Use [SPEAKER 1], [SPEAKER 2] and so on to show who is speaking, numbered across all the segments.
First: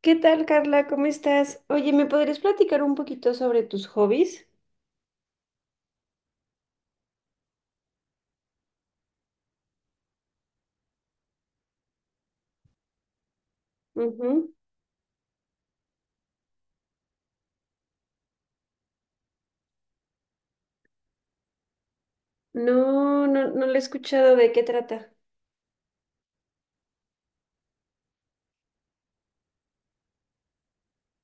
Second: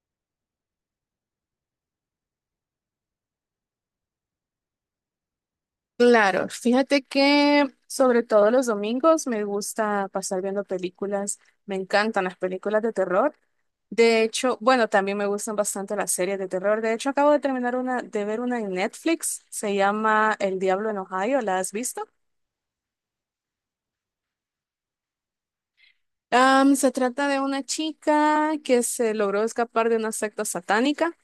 [SPEAKER 1] ¿Qué tal, Carla? ¿Cómo estás? Oye, ¿me podrías platicar un poquito sobre tus hobbies?
[SPEAKER 2] Claro, fíjate que sobre todo los domingos me gusta pasar viendo películas, me encantan las películas de terror. De
[SPEAKER 1] Ujú.
[SPEAKER 2] hecho, bueno, también me gustan bastante las series de terror. De hecho, acabo de terminar una, de ver una en Netflix, se llama El Diablo en Ohio, ¿la has visto?
[SPEAKER 1] No, no, no le he escuchado de qué trata.
[SPEAKER 2] Se trata de una chica que se logró escapar de una secta satánica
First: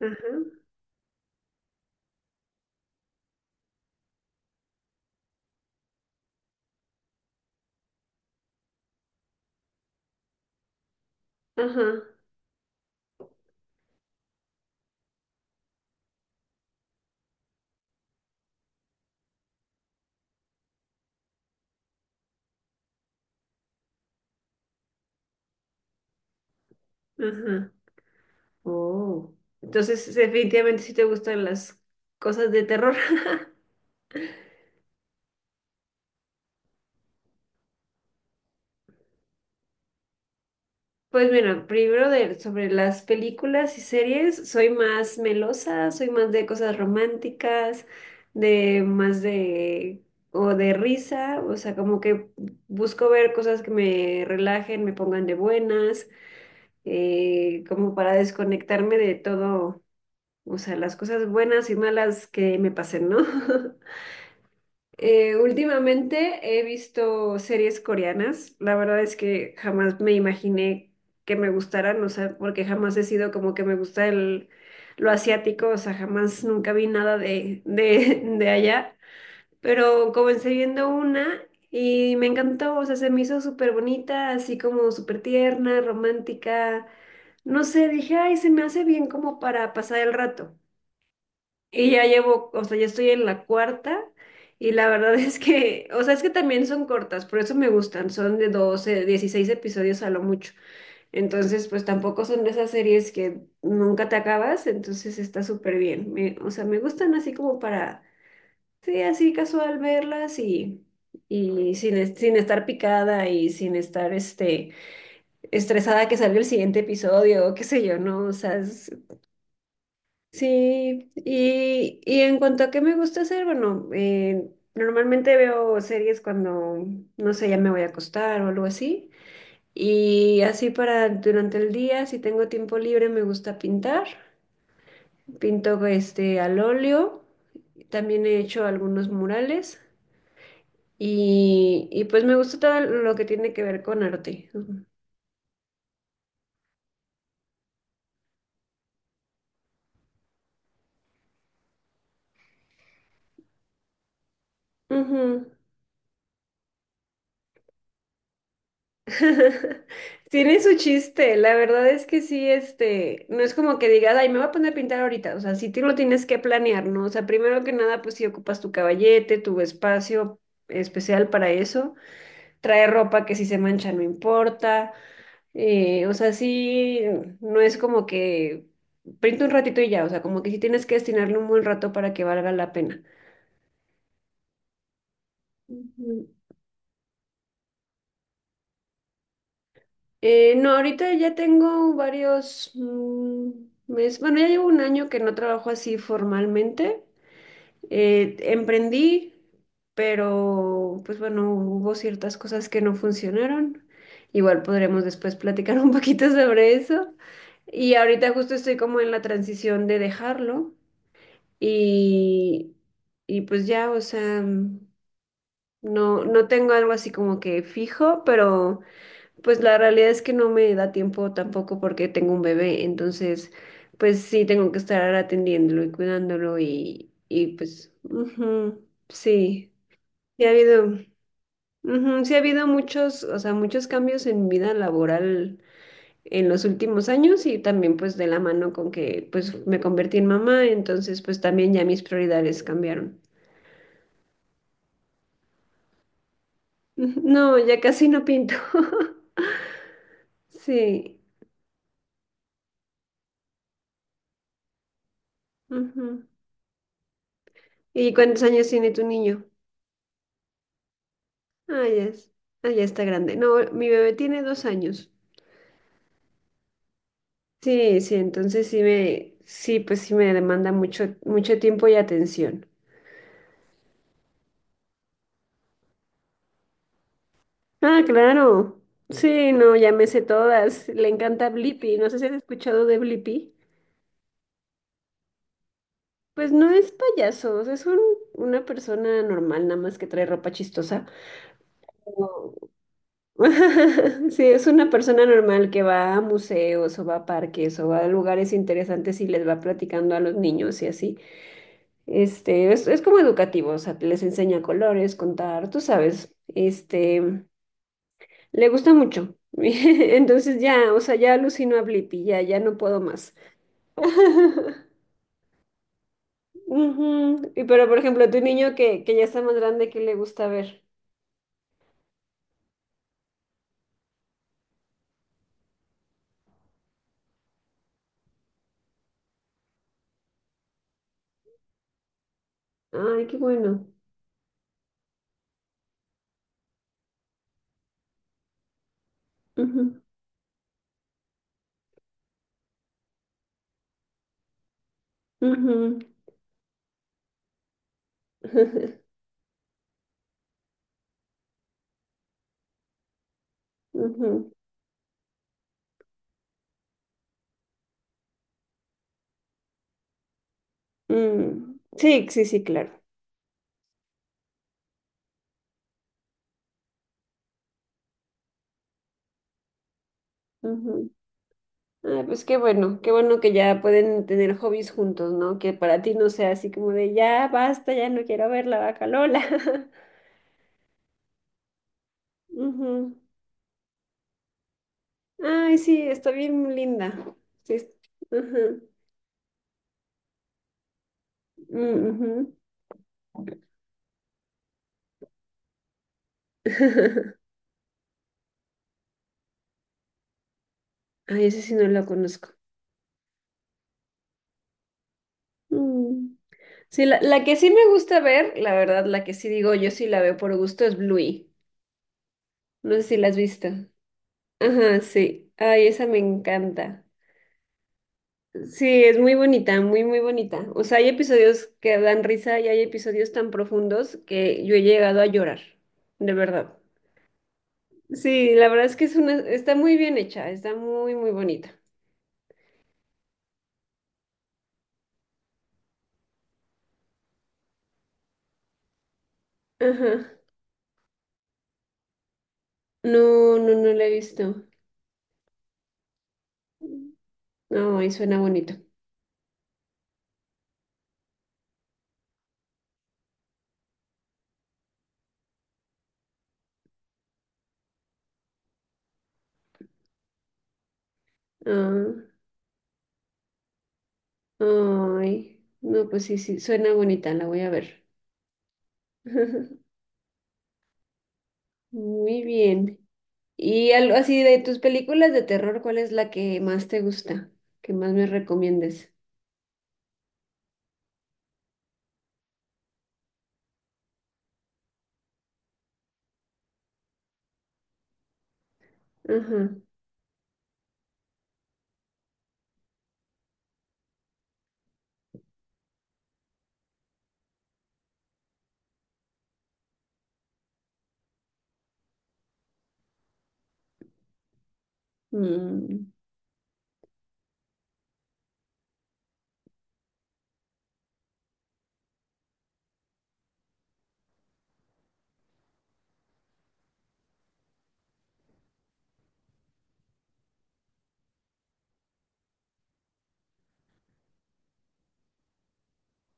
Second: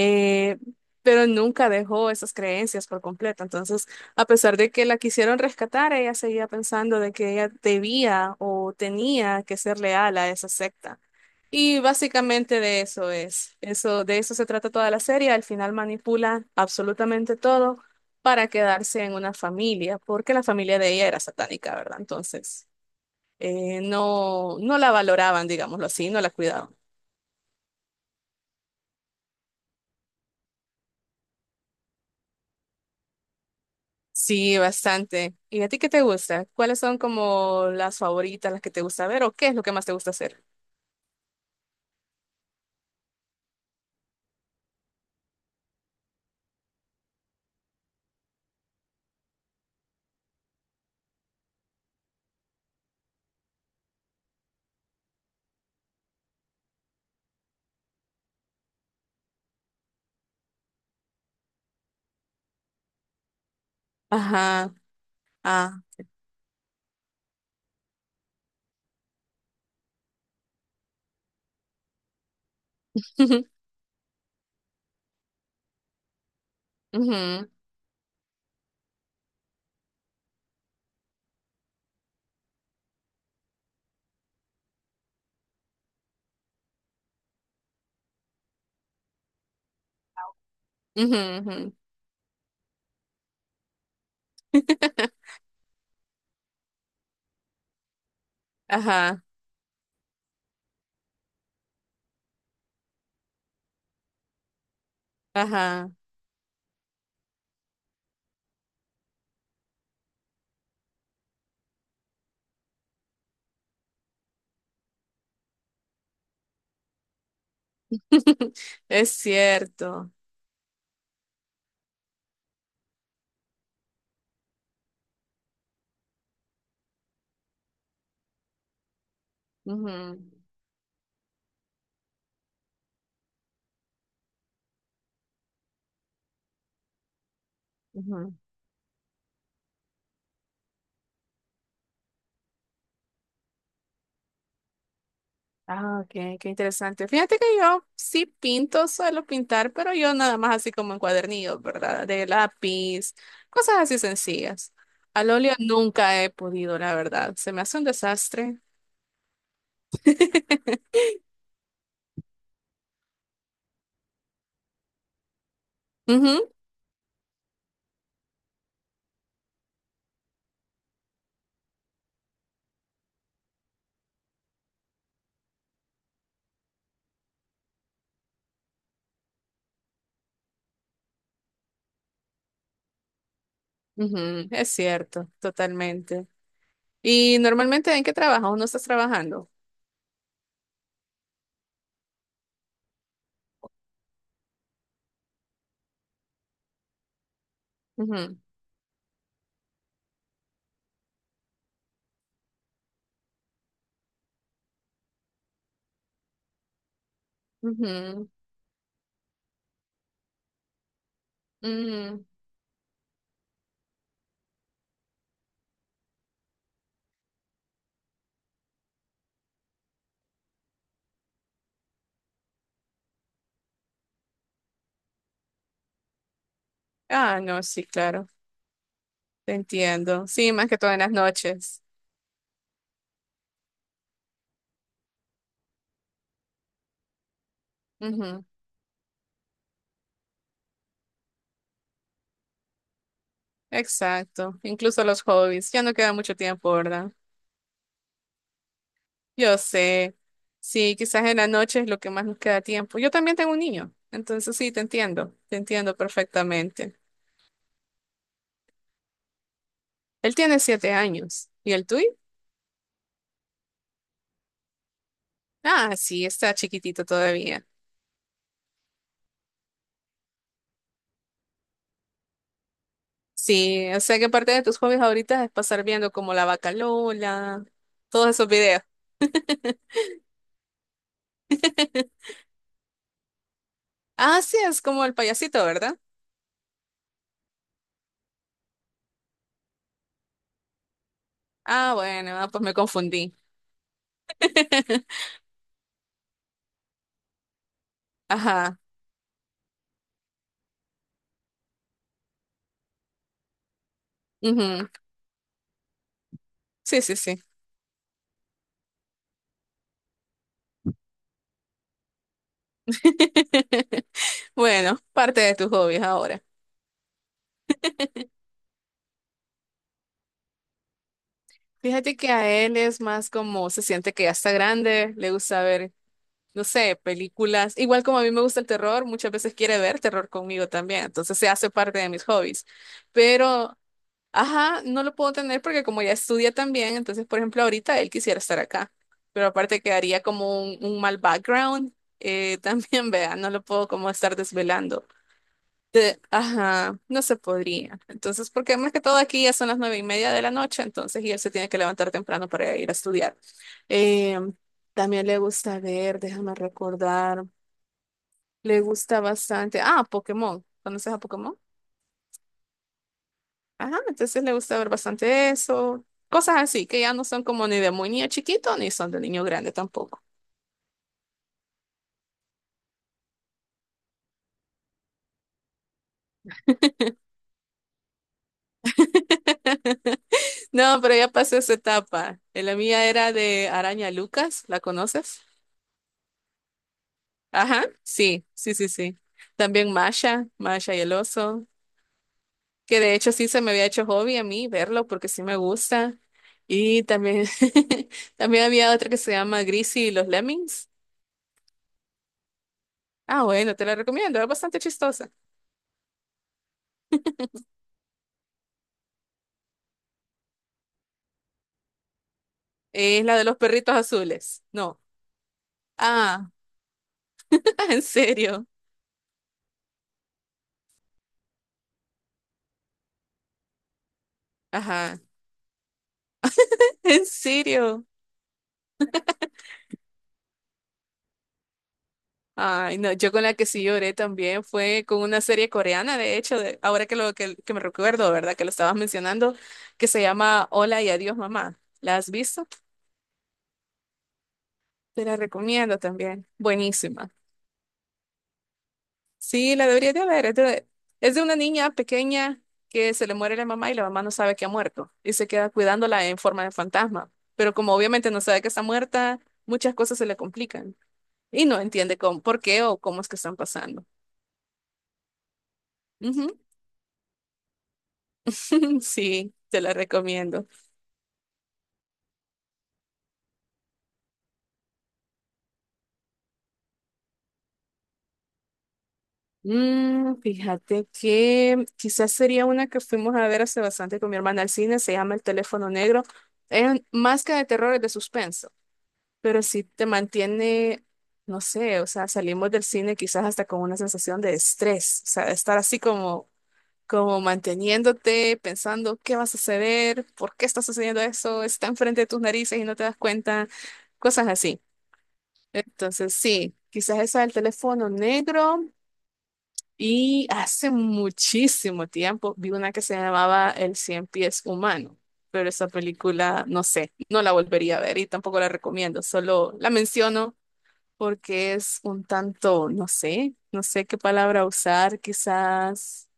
[SPEAKER 1] Ajá,
[SPEAKER 2] pero nunca dejó esas creencias por completo. Entonces, a pesar de que la quisieron rescatar, ella seguía pensando de que ella debía o tenía que ser leal a esa secta. Y
[SPEAKER 1] ajá,
[SPEAKER 2] básicamente de eso se trata toda la serie. Al final manipula absolutamente todo para quedarse en una familia, porque la familia de ella era satánica, ¿verdad? Entonces, no, no la valoraban, digámoslo así, no la cuidaban.
[SPEAKER 1] ajá. Oh. Entonces, definitivamente sí te gustan las cosas de terror.
[SPEAKER 2] Sí, bastante. ¿Y a ti qué te gusta? ¿Cuáles son como las favoritas, las que te gusta ver o qué es lo que más te gusta hacer?
[SPEAKER 1] Pues mira, primero de, sobre las películas y series, soy más melosa, soy más de cosas románticas, de más de, o de risa, o sea, como que busco ver cosas que me relajen, me pongan de buenas, como para desconectarme de todo, o sea, las cosas buenas y malas que me pasen, ¿no?
[SPEAKER 2] Ajá, ah,
[SPEAKER 1] Últimamente he visto series coreanas. La verdad es que jamás me imaginé que me gustaran, o sea, porque jamás he sido como que me gusta el, lo asiático, o sea, jamás nunca vi nada
[SPEAKER 2] ujú,
[SPEAKER 1] de allá. Pero comencé viendo una y me encantó, o sea, se me hizo súper bonita, así como súper tierna, romántica. No sé, dije, ay, se me hace bien como para pasar el rato.
[SPEAKER 2] ujú, ujú.
[SPEAKER 1] Y ya llevo, o sea, ya estoy en la cuarta y la verdad es que, o sea, es que también son cortas, por eso me gustan, son de 12
[SPEAKER 2] Ajá,
[SPEAKER 1] 16 episodios a lo mucho. Entonces, pues tampoco son de esas series que nunca te acabas, entonces está súper
[SPEAKER 2] ajá.
[SPEAKER 1] bien. O sea, me gustan así como para, sí, así casual verlas y sin estar picada y sin estar, estresada que salga el siguiente episodio o qué sé yo, ¿no? O sea,
[SPEAKER 2] Es cierto.
[SPEAKER 1] sí, y en cuanto a qué me gusta hacer, bueno, normalmente veo series cuando, no sé, ya me voy a acostar o algo así.
[SPEAKER 2] Ujú,
[SPEAKER 1] Y así para durante el día, si tengo tiempo libre, me gusta pintar. Pinto al óleo, también
[SPEAKER 2] ujú.
[SPEAKER 1] he hecho algunos murales y pues me gusta todo lo que tiene que ver con arte. Ujú.
[SPEAKER 2] Ah, ok, qué interesante. Fíjate que yo sí pinto, suelo pintar, pero yo nada más así como en cuadernillos, ¿verdad? De lápiz, cosas así sencillas. Al
[SPEAKER 1] Ujú.
[SPEAKER 2] óleo nunca he podido, la verdad. Se me hace un desastre.
[SPEAKER 1] Tiene su chiste, la verdad es que sí, no es como que digas, ay, me voy a poner a pintar ahorita, o sea, sí te lo tienes que
[SPEAKER 2] Ujú,
[SPEAKER 1] planear, ¿no? O sea, primero que nada, pues si ocupas tu caballete, tu espacio especial para eso, trae ropa que si se mancha no importa, o sea, sí, no es como que pinta un ratito y ya, o sea, como que sí tienes que destinarle un buen rato para que valga la pena.
[SPEAKER 2] ujú, es cierto, totalmente.
[SPEAKER 1] Ujú.
[SPEAKER 2] Y normalmente, ¿en qué trabajas o no estás trabajando?
[SPEAKER 1] No, ahorita ya tengo varios meses, bueno, ya llevo un año que no trabajo así formalmente.
[SPEAKER 2] Ujú,
[SPEAKER 1] Emprendí, pero pues bueno, hubo ciertas cosas que no funcionaron. Igual podremos después platicar un poquito sobre eso. Y
[SPEAKER 2] ujú,
[SPEAKER 1] ahorita justo estoy como en la transición de dejarlo
[SPEAKER 2] ujú.
[SPEAKER 1] y, y pues ya, o sea, no, no tengo algo así como que fijo, pero... Pues la realidad es que no me da tiempo tampoco porque tengo un bebé, entonces pues sí tengo que estar atendiéndolo y cuidándolo y,
[SPEAKER 2] Ah,
[SPEAKER 1] y
[SPEAKER 2] no, sí,
[SPEAKER 1] pues
[SPEAKER 2] claro,
[SPEAKER 1] ujú,
[SPEAKER 2] te
[SPEAKER 1] sí,
[SPEAKER 2] entiendo.
[SPEAKER 1] sí ha
[SPEAKER 2] Sí, más que
[SPEAKER 1] habido,
[SPEAKER 2] todo en las noches.
[SPEAKER 1] ujú, sí ha habido muchos, o sea, muchos cambios en mi vida laboral en los últimos años y también pues de la
[SPEAKER 2] Ujú,
[SPEAKER 1] mano con que pues me convertí en mamá, entonces pues también ya mis prioridades cambiaron.
[SPEAKER 2] exacto, incluso los hobbies, ya no queda mucho tiempo, ¿verdad?
[SPEAKER 1] Ujú, no, ya casi no pinto.
[SPEAKER 2] Yo sé, sí,
[SPEAKER 1] Sí.
[SPEAKER 2] quizás en la noche es lo que más nos queda tiempo. Yo también tengo un niño, entonces sí, te entiendo
[SPEAKER 1] Ujú.
[SPEAKER 2] perfectamente.
[SPEAKER 1] ¿Y cuántos años tiene tu niño?
[SPEAKER 2] Él tiene 7 años, ¿y el
[SPEAKER 1] Ah, ya
[SPEAKER 2] tuyo?
[SPEAKER 1] es. Ah, ya está grande. No, mi bebé tiene 2 años.
[SPEAKER 2] Ah, sí, está chiquitito todavía.
[SPEAKER 1] Sí, sí, entonces sí me, sí, pues sí me demanda mucho, mucho tiempo y atención.
[SPEAKER 2] Sí, o sea que parte de tus hobbies ahorita es pasar viendo como la vaca Lola,
[SPEAKER 1] Ah,
[SPEAKER 2] todos esos
[SPEAKER 1] claro.
[SPEAKER 2] videos.
[SPEAKER 1] Sí, no, ya me sé todas. Le encanta Blippi. No sé si has escuchado de Blippi.
[SPEAKER 2] Ah, sí, es como el payasito, ¿verdad?
[SPEAKER 1] Pues no es payaso, o sea, es una persona normal, nada más que trae ropa chistosa.
[SPEAKER 2] Ah, bueno, ah,
[SPEAKER 1] Pero-
[SPEAKER 2] pues me confundí.
[SPEAKER 1] Sí, es una persona normal que va a museos o va a parques o va a lugares
[SPEAKER 2] Ajá.
[SPEAKER 1] interesantes y les va platicando a los niños y así. Es como educativo, o sea, les enseña
[SPEAKER 2] Ujú,
[SPEAKER 1] colores, contar, tú sabes,
[SPEAKER 2] sí, sí, sí.
[SPEAKER 1] le gusta mucho. Entonces ya, o sea, ya alucino a Blippi, ya, ya no puedo más.
[SPEAKER 2] Bueno, parte de tus hobbies ahora.
[SPEAKER 1] Ujú. Y pero, por ejemplo, tu niño que ya está más grande, ¿qué le gusta ver?
[SPEAKER 2] Fíjate que a él es más como se siente que ya está grande, le gusta ver, no sé, películas. Igual como a mí me gusta el terror, muchas veces quiere ver terror conmigo también, entonces se hace parte de mis hobbies.
[SPEAKER 1] Ay, qué
[SPEAKER 2] Pero
[SPEAKER 1] bueno.
[SPEAKER 2] ajá, no lo puedo tener porque como ya estudia también, entonces, por ejemplo, ahorita él quisiera estar acá, pero aparte
[SPEAKER 1] Ujú,
[SPEAKER 2] quedaría como un mal background, también, vea, no lo puedo como estar desvelando.
[SPEAKER 1] ujú,
[SPEAKER 2] Ajá, no se podría. Entonces, porque más que todo aquí ya son las 9:30 de la noche, entonces, y él se tiene que levantar temprano para ir a estudiar. Eh,
[SPEAKER 1] ujú.
[SPEAKER 2] También le gusta ver, déjame recordar, le gusta bastante. Ah, Pokémon. ¿Conoces a Pokémon?
[SPEAKER 1] Mm. Sí, sí, sí, claro.
[SPEAKER 2] Ajá, entonces le gusta ver bastante eso. Cosas así, que ya no son como ni de muy niño chiquito, ni son de niño grande tampoco.
[SPEAKER 1] Ay, pues qué bueno que ya pueden tener hobbies juntos, ¿no? Que para ti no sea así como de ya basta, ya no quiero ver la vaca Lola.
[SPEAKER 2] No, pero ya pasó esa etapa. La mía
[SPEAKER 1] Ujú.
[SPEAKER 2] era de Araña Lucas, ¿la conoces?
[SPEAKER 1] Ay, sí, está bien linda. Sí,
[SPEAKER 2] Ajá, sí, sí,
[SPEAKER 1] ujú.
[SPEAKER 2] sí, sí. También Masha, Masha y el oso,
[SPEAKER 1] Mm, ujú.
[SPEAKER 2] que de hecho sí se me había hecho hobby a mí verlo porque sí me gusta. Y también, también había otra que se llama Greasy y los Lemmings.
[SPEAKER 1] Ay, ese sí no la conozco.
[SPEAKER 2] Ah, bueno, te la recomiendo, es bastante chistosa.
[SPEAKER 1] Mm. Sí, la que sí me gusta ver, la verdad, la que sí digo yo sí la veo por gusto es Bluey. No sé si
[SPEAKER 2] Es
[SPEAKER 1] la has
[SPEAKER 2] la de los
[SPEAKER 1] visto.
[SPEAKER 2] perritos azules.
[SPEAKER 1] Ajá,
[SPEAKER 2] No.
[SPEAKER 1] sí. Ay, esa me
[SPEAKER 2] Ah,
[SPEAKER 1] encanta.
[SPEAKER 2] en serio.
[SPEAKER 1] Sí, es muy bonita, muy, muy bonita. O sea, hay episodios que dan risa y hay episodios tan profundos que yo he
[SPEAKER 2] Ajá.
[SPEAKER 1] llegado a llorar, de verdad.
[SPEAKER 2] En serio.
[SPEAKER 1] Sí, la verdad es que es una, está muy bien hecha, está muy, muy bonita.
[SPEAKER 2] Ay, no, yo con la que sí lloré también fue con una serie coreana, de hecho, ahora que que me recuerdo, ¿verdad? Que lo estabas mencionando, que se
[SPEAKER 1] Ajá.
[SPEAKER 2] llama Hola y adiós, mamá. ¿La has visto?
[SPEAKER 1] No, no, no la he visto.
[SPEAKER 2] Te la recomiendo también. Buenísima.
[SPEAKER 1] Ay, suena bonito.
[SPEAKER 2] Sí, la deberías de ver. Es de una niña pequeña que se le muere la mamá y la mamá no sabe que ha muerto y se queda cuidándola en forma de fantasma. Pero como obviamente no sabe que está muerta, muchas cosas se le complican, y no entiende
[SPEAKER 1] Ah,
[SPEAKER 2] cómo, por qué o cómo es que están pasando.
[SPEAKER 1] ay, no, pues sí,
[SPEAKER 2] Ujú.
[SPEAKER 1] sí, suena bonita, la voy a ver.
[SPEAKER 2] Sí, te la recomiendo.
[SPEAKER 1] Muy bien. Y algo así de tus películas de terror, ¿cuál es la que más te gusta? ¿Que más me recomiendes?
[SPEAKER 2] Mm, fíjate que quizás sería una que fuimos a ver hace bastante con mi hermana al cine, se llama El teléfono negro. Es más que de terror, es de suspenso, pero
[SPEAKER 1] Ajá.
[SPEAKER 2] sí te mantiene, no sé, o sea, salimos del cine quizás hasta con una sensación de estrés, o sea, de estar así como como manteniéndote, pensando qué va a suceder, por qué está sucediendo eso, está enfrente de tus narices y no te das cuenta, cosas así.
[SPEAKER 1] Mm,
[SPEAKER 2] Entonces, sí, quizás eso del teléfono negro. Y hace muchísimo tiempo vi una que se llamaba El Cien Pies Humano, pero esa película, no sé, no la volvería a ver y tampoco la recomiendo, solo la menciono porque es un tanto, no sé, no sé qué palabra usar, quizás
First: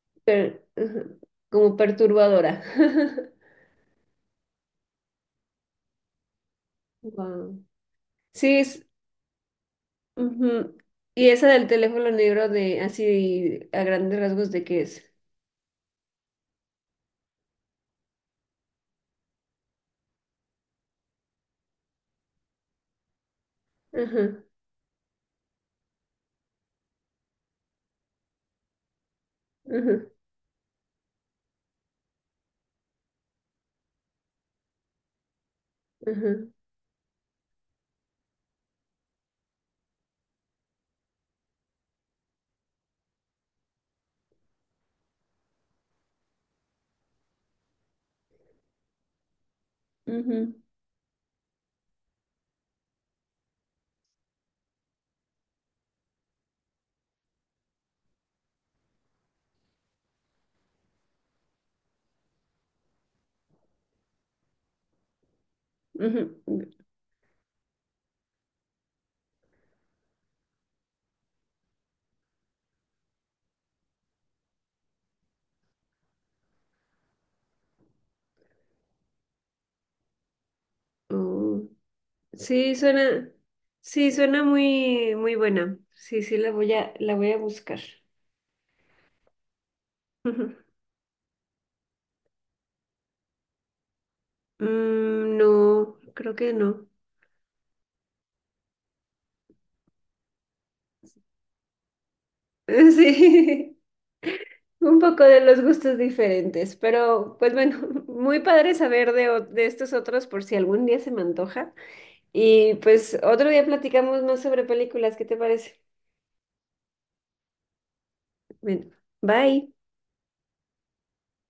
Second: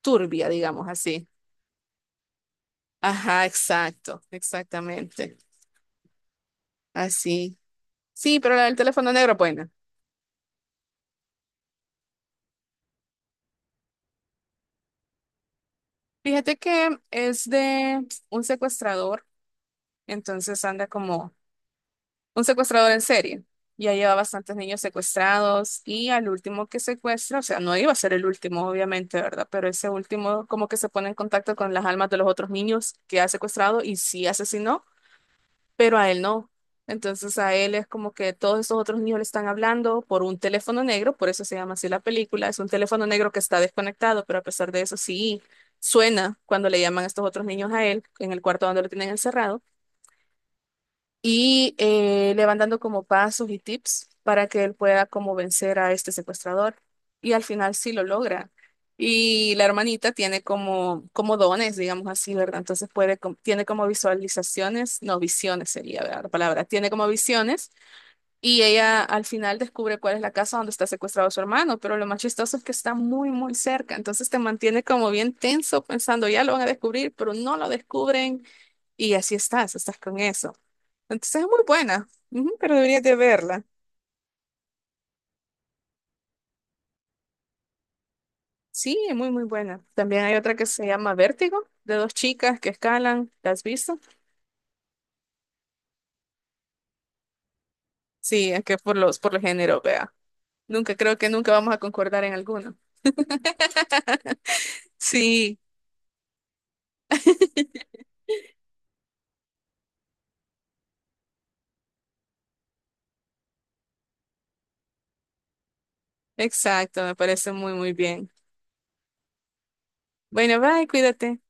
[SPEAKER 2] turbia, digamos
[SPEAKER 1] ajá,
[SPEAKER 2] así.
[SPEAKER 1] como perturbadora.
[SPEAKER 2] Ajá, exacto, exactamente. Así.
[SPEAKER 1] Wow.
[SPEAKER 2] Sí, pero
[SPEAKER 1] Sí,
[SPEAKER 2] la del
[SPEAKER 1] es,
[SPEAKER 2] teléfono negro, bueno.
[SPEAKER 1] ujú. Y esa del teléfono negro de así a grandes rasgos de qué es.
[SPEAKER 2] Fíjate que es de un secuestrador, entonces anda como un secuestrador en serie. Ya lleva
[SPEAKER 1] Ajá,
[SPEAKER 2] bastantes niños secuestrados y al último que secuestra, o sea, no iba a ser el último, obviamente, ¿verdad? Pero ese
[SPEAKER 1] ajá,
[SPEAKER 2] último como que se pone en contacto con las almas de los otros niños que ha secuestrado y sí asesinó, pero a él
[SPEAKER 1] ajá,
[SPEAKER 2] no. Entonces a él es como que todos estos otros niños le están hablando por un teléfono negro, por eso se llama así la película, es un teléfono negro que está desconectado, pero a pesar de eso sí suena cuando le llaman a estos otros niños a él en el cuarto donde lo tienen encerrado
[SPEAKER 1] ujú,
[SPEAKER 2] y le van dando como pasos y tips para que él pueda como vencer a este secuestrador. Y al final sí lo logra. Y la hermanita tiene como, como dones, digamos así, ¿verdad? Entonces puede, tiene como visualizaciones, no visiones sería,
[SPEAKER 1] ujú.
[SPEAKER 2] ¿verdad? La palabra. Tiene como visiones y ella al final descubre cuál es la casa donde está secuestrado su hermano, pero lo más chistoso es que está muy, muy cerca. Entonces te mantiene como bien tenso pensando, ya lo van a descubrir, pero no lo descubren y así estás con eso. Entonces es muy
[SPEAKER 1] Oh,
[SPEAKER 2] buena, ujú, pero
[SPEAKER 1] sí,
[SPEAKER 2] deberías de
[SPEAKER 1] suena,
[SPEAKER 2] verla.
[SPEAKER 1] sí, suena muy, muy buena. Sí, sí, la voy a buscar.
[SPEAKER 2] Sí, es muy, muy buena. También hay
[SPEAKER 1] Ujú.
[SPEAKER 2] otra que se llama Vértigo, de dos chicas que escalan. ¿La has visto?
[SPEAKER 1] Mm, no, creo que no.
[SPEAKER 2] Sí, es que por el género, vea. Nunca, creo que nunca vamos a concordar en alguno.
[SPEAKER 1] Sí. Un poco de
[SPEAKER 2] Sí,
[SPEAKER 1] los gustos diferentes, pero pues bueno, muy padre saber de, de estos otros por si algún día se me antoja. Y pues otro día platicamos más sobre películas, ¿qué te parece?
[SPEAKER 2] exacto, me parece muy, muy bien.
[SPEAKER 1] Bueno, bye.
[SPEAKER 2] Bueno, bye, cuídate.